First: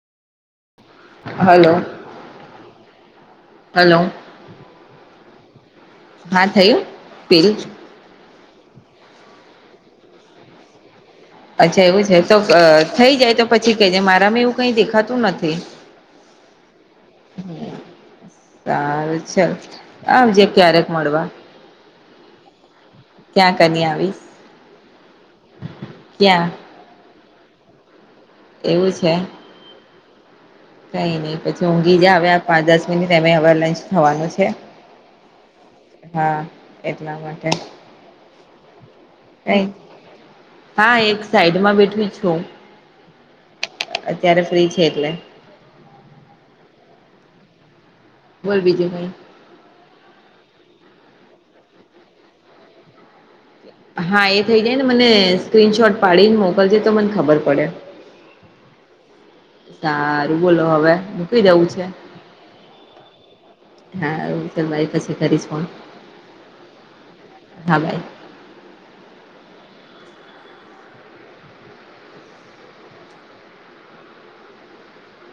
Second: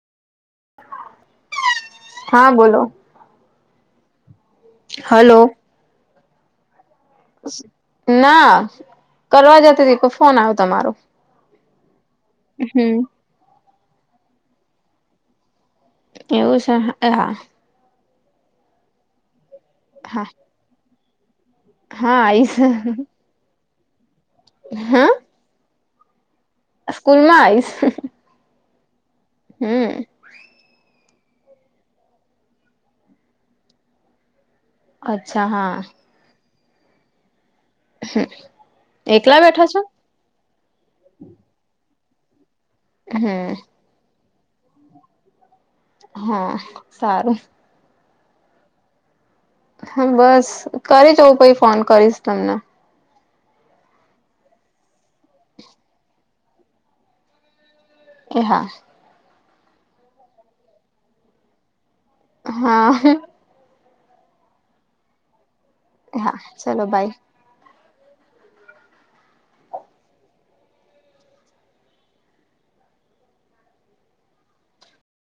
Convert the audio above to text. Hello, હા બોલો hello hello હા થયું. બિલ ના કરવા જતીતી પણ ફોન આવ્યો તમારો અચ્છા એવું છે તો અ હમ થઈ જાય તો પછી કે જે મારામાં એવું કઈ દેખાતું નથી. એવું છે, એ હા સારું ચલ, હા આવજે ક્યારેક મળવા. હા, આઈસ. ક્યાં કની આવીશ? હા ક્યાં. સ્કૂલમાં આવીશ. એવું છે, હું. કંઈ નહી પછી ઊંઘીજા હવે આ પાંચ દસ મિનિટ એમેય હવે લંચ થવાનું છે. અચ્છા હા. હા એટલાં માટે, હું. એકલા કઈ બેઠા છો. હા, એક સાઈડમાં બેઠી છું, હું, અત્યારે ફ્રી છે. એટલે હા. સારું. બોલ બીજુ કંઇ. હા બસ. કરી જોઉં પછી ફોન કરીશ તમને. હા. એ થઇ જાયને. મને સ્ક્રીનશોટ પાડીને મોકલજે તો મને ખબર પડે. એહા. સારું બોલો હવે મૂકી દેવું છે. હા, હ. હારુ ચાલ બાય. પછી કરીશ ફોન. એહા, ચલો બાય. હા બાય.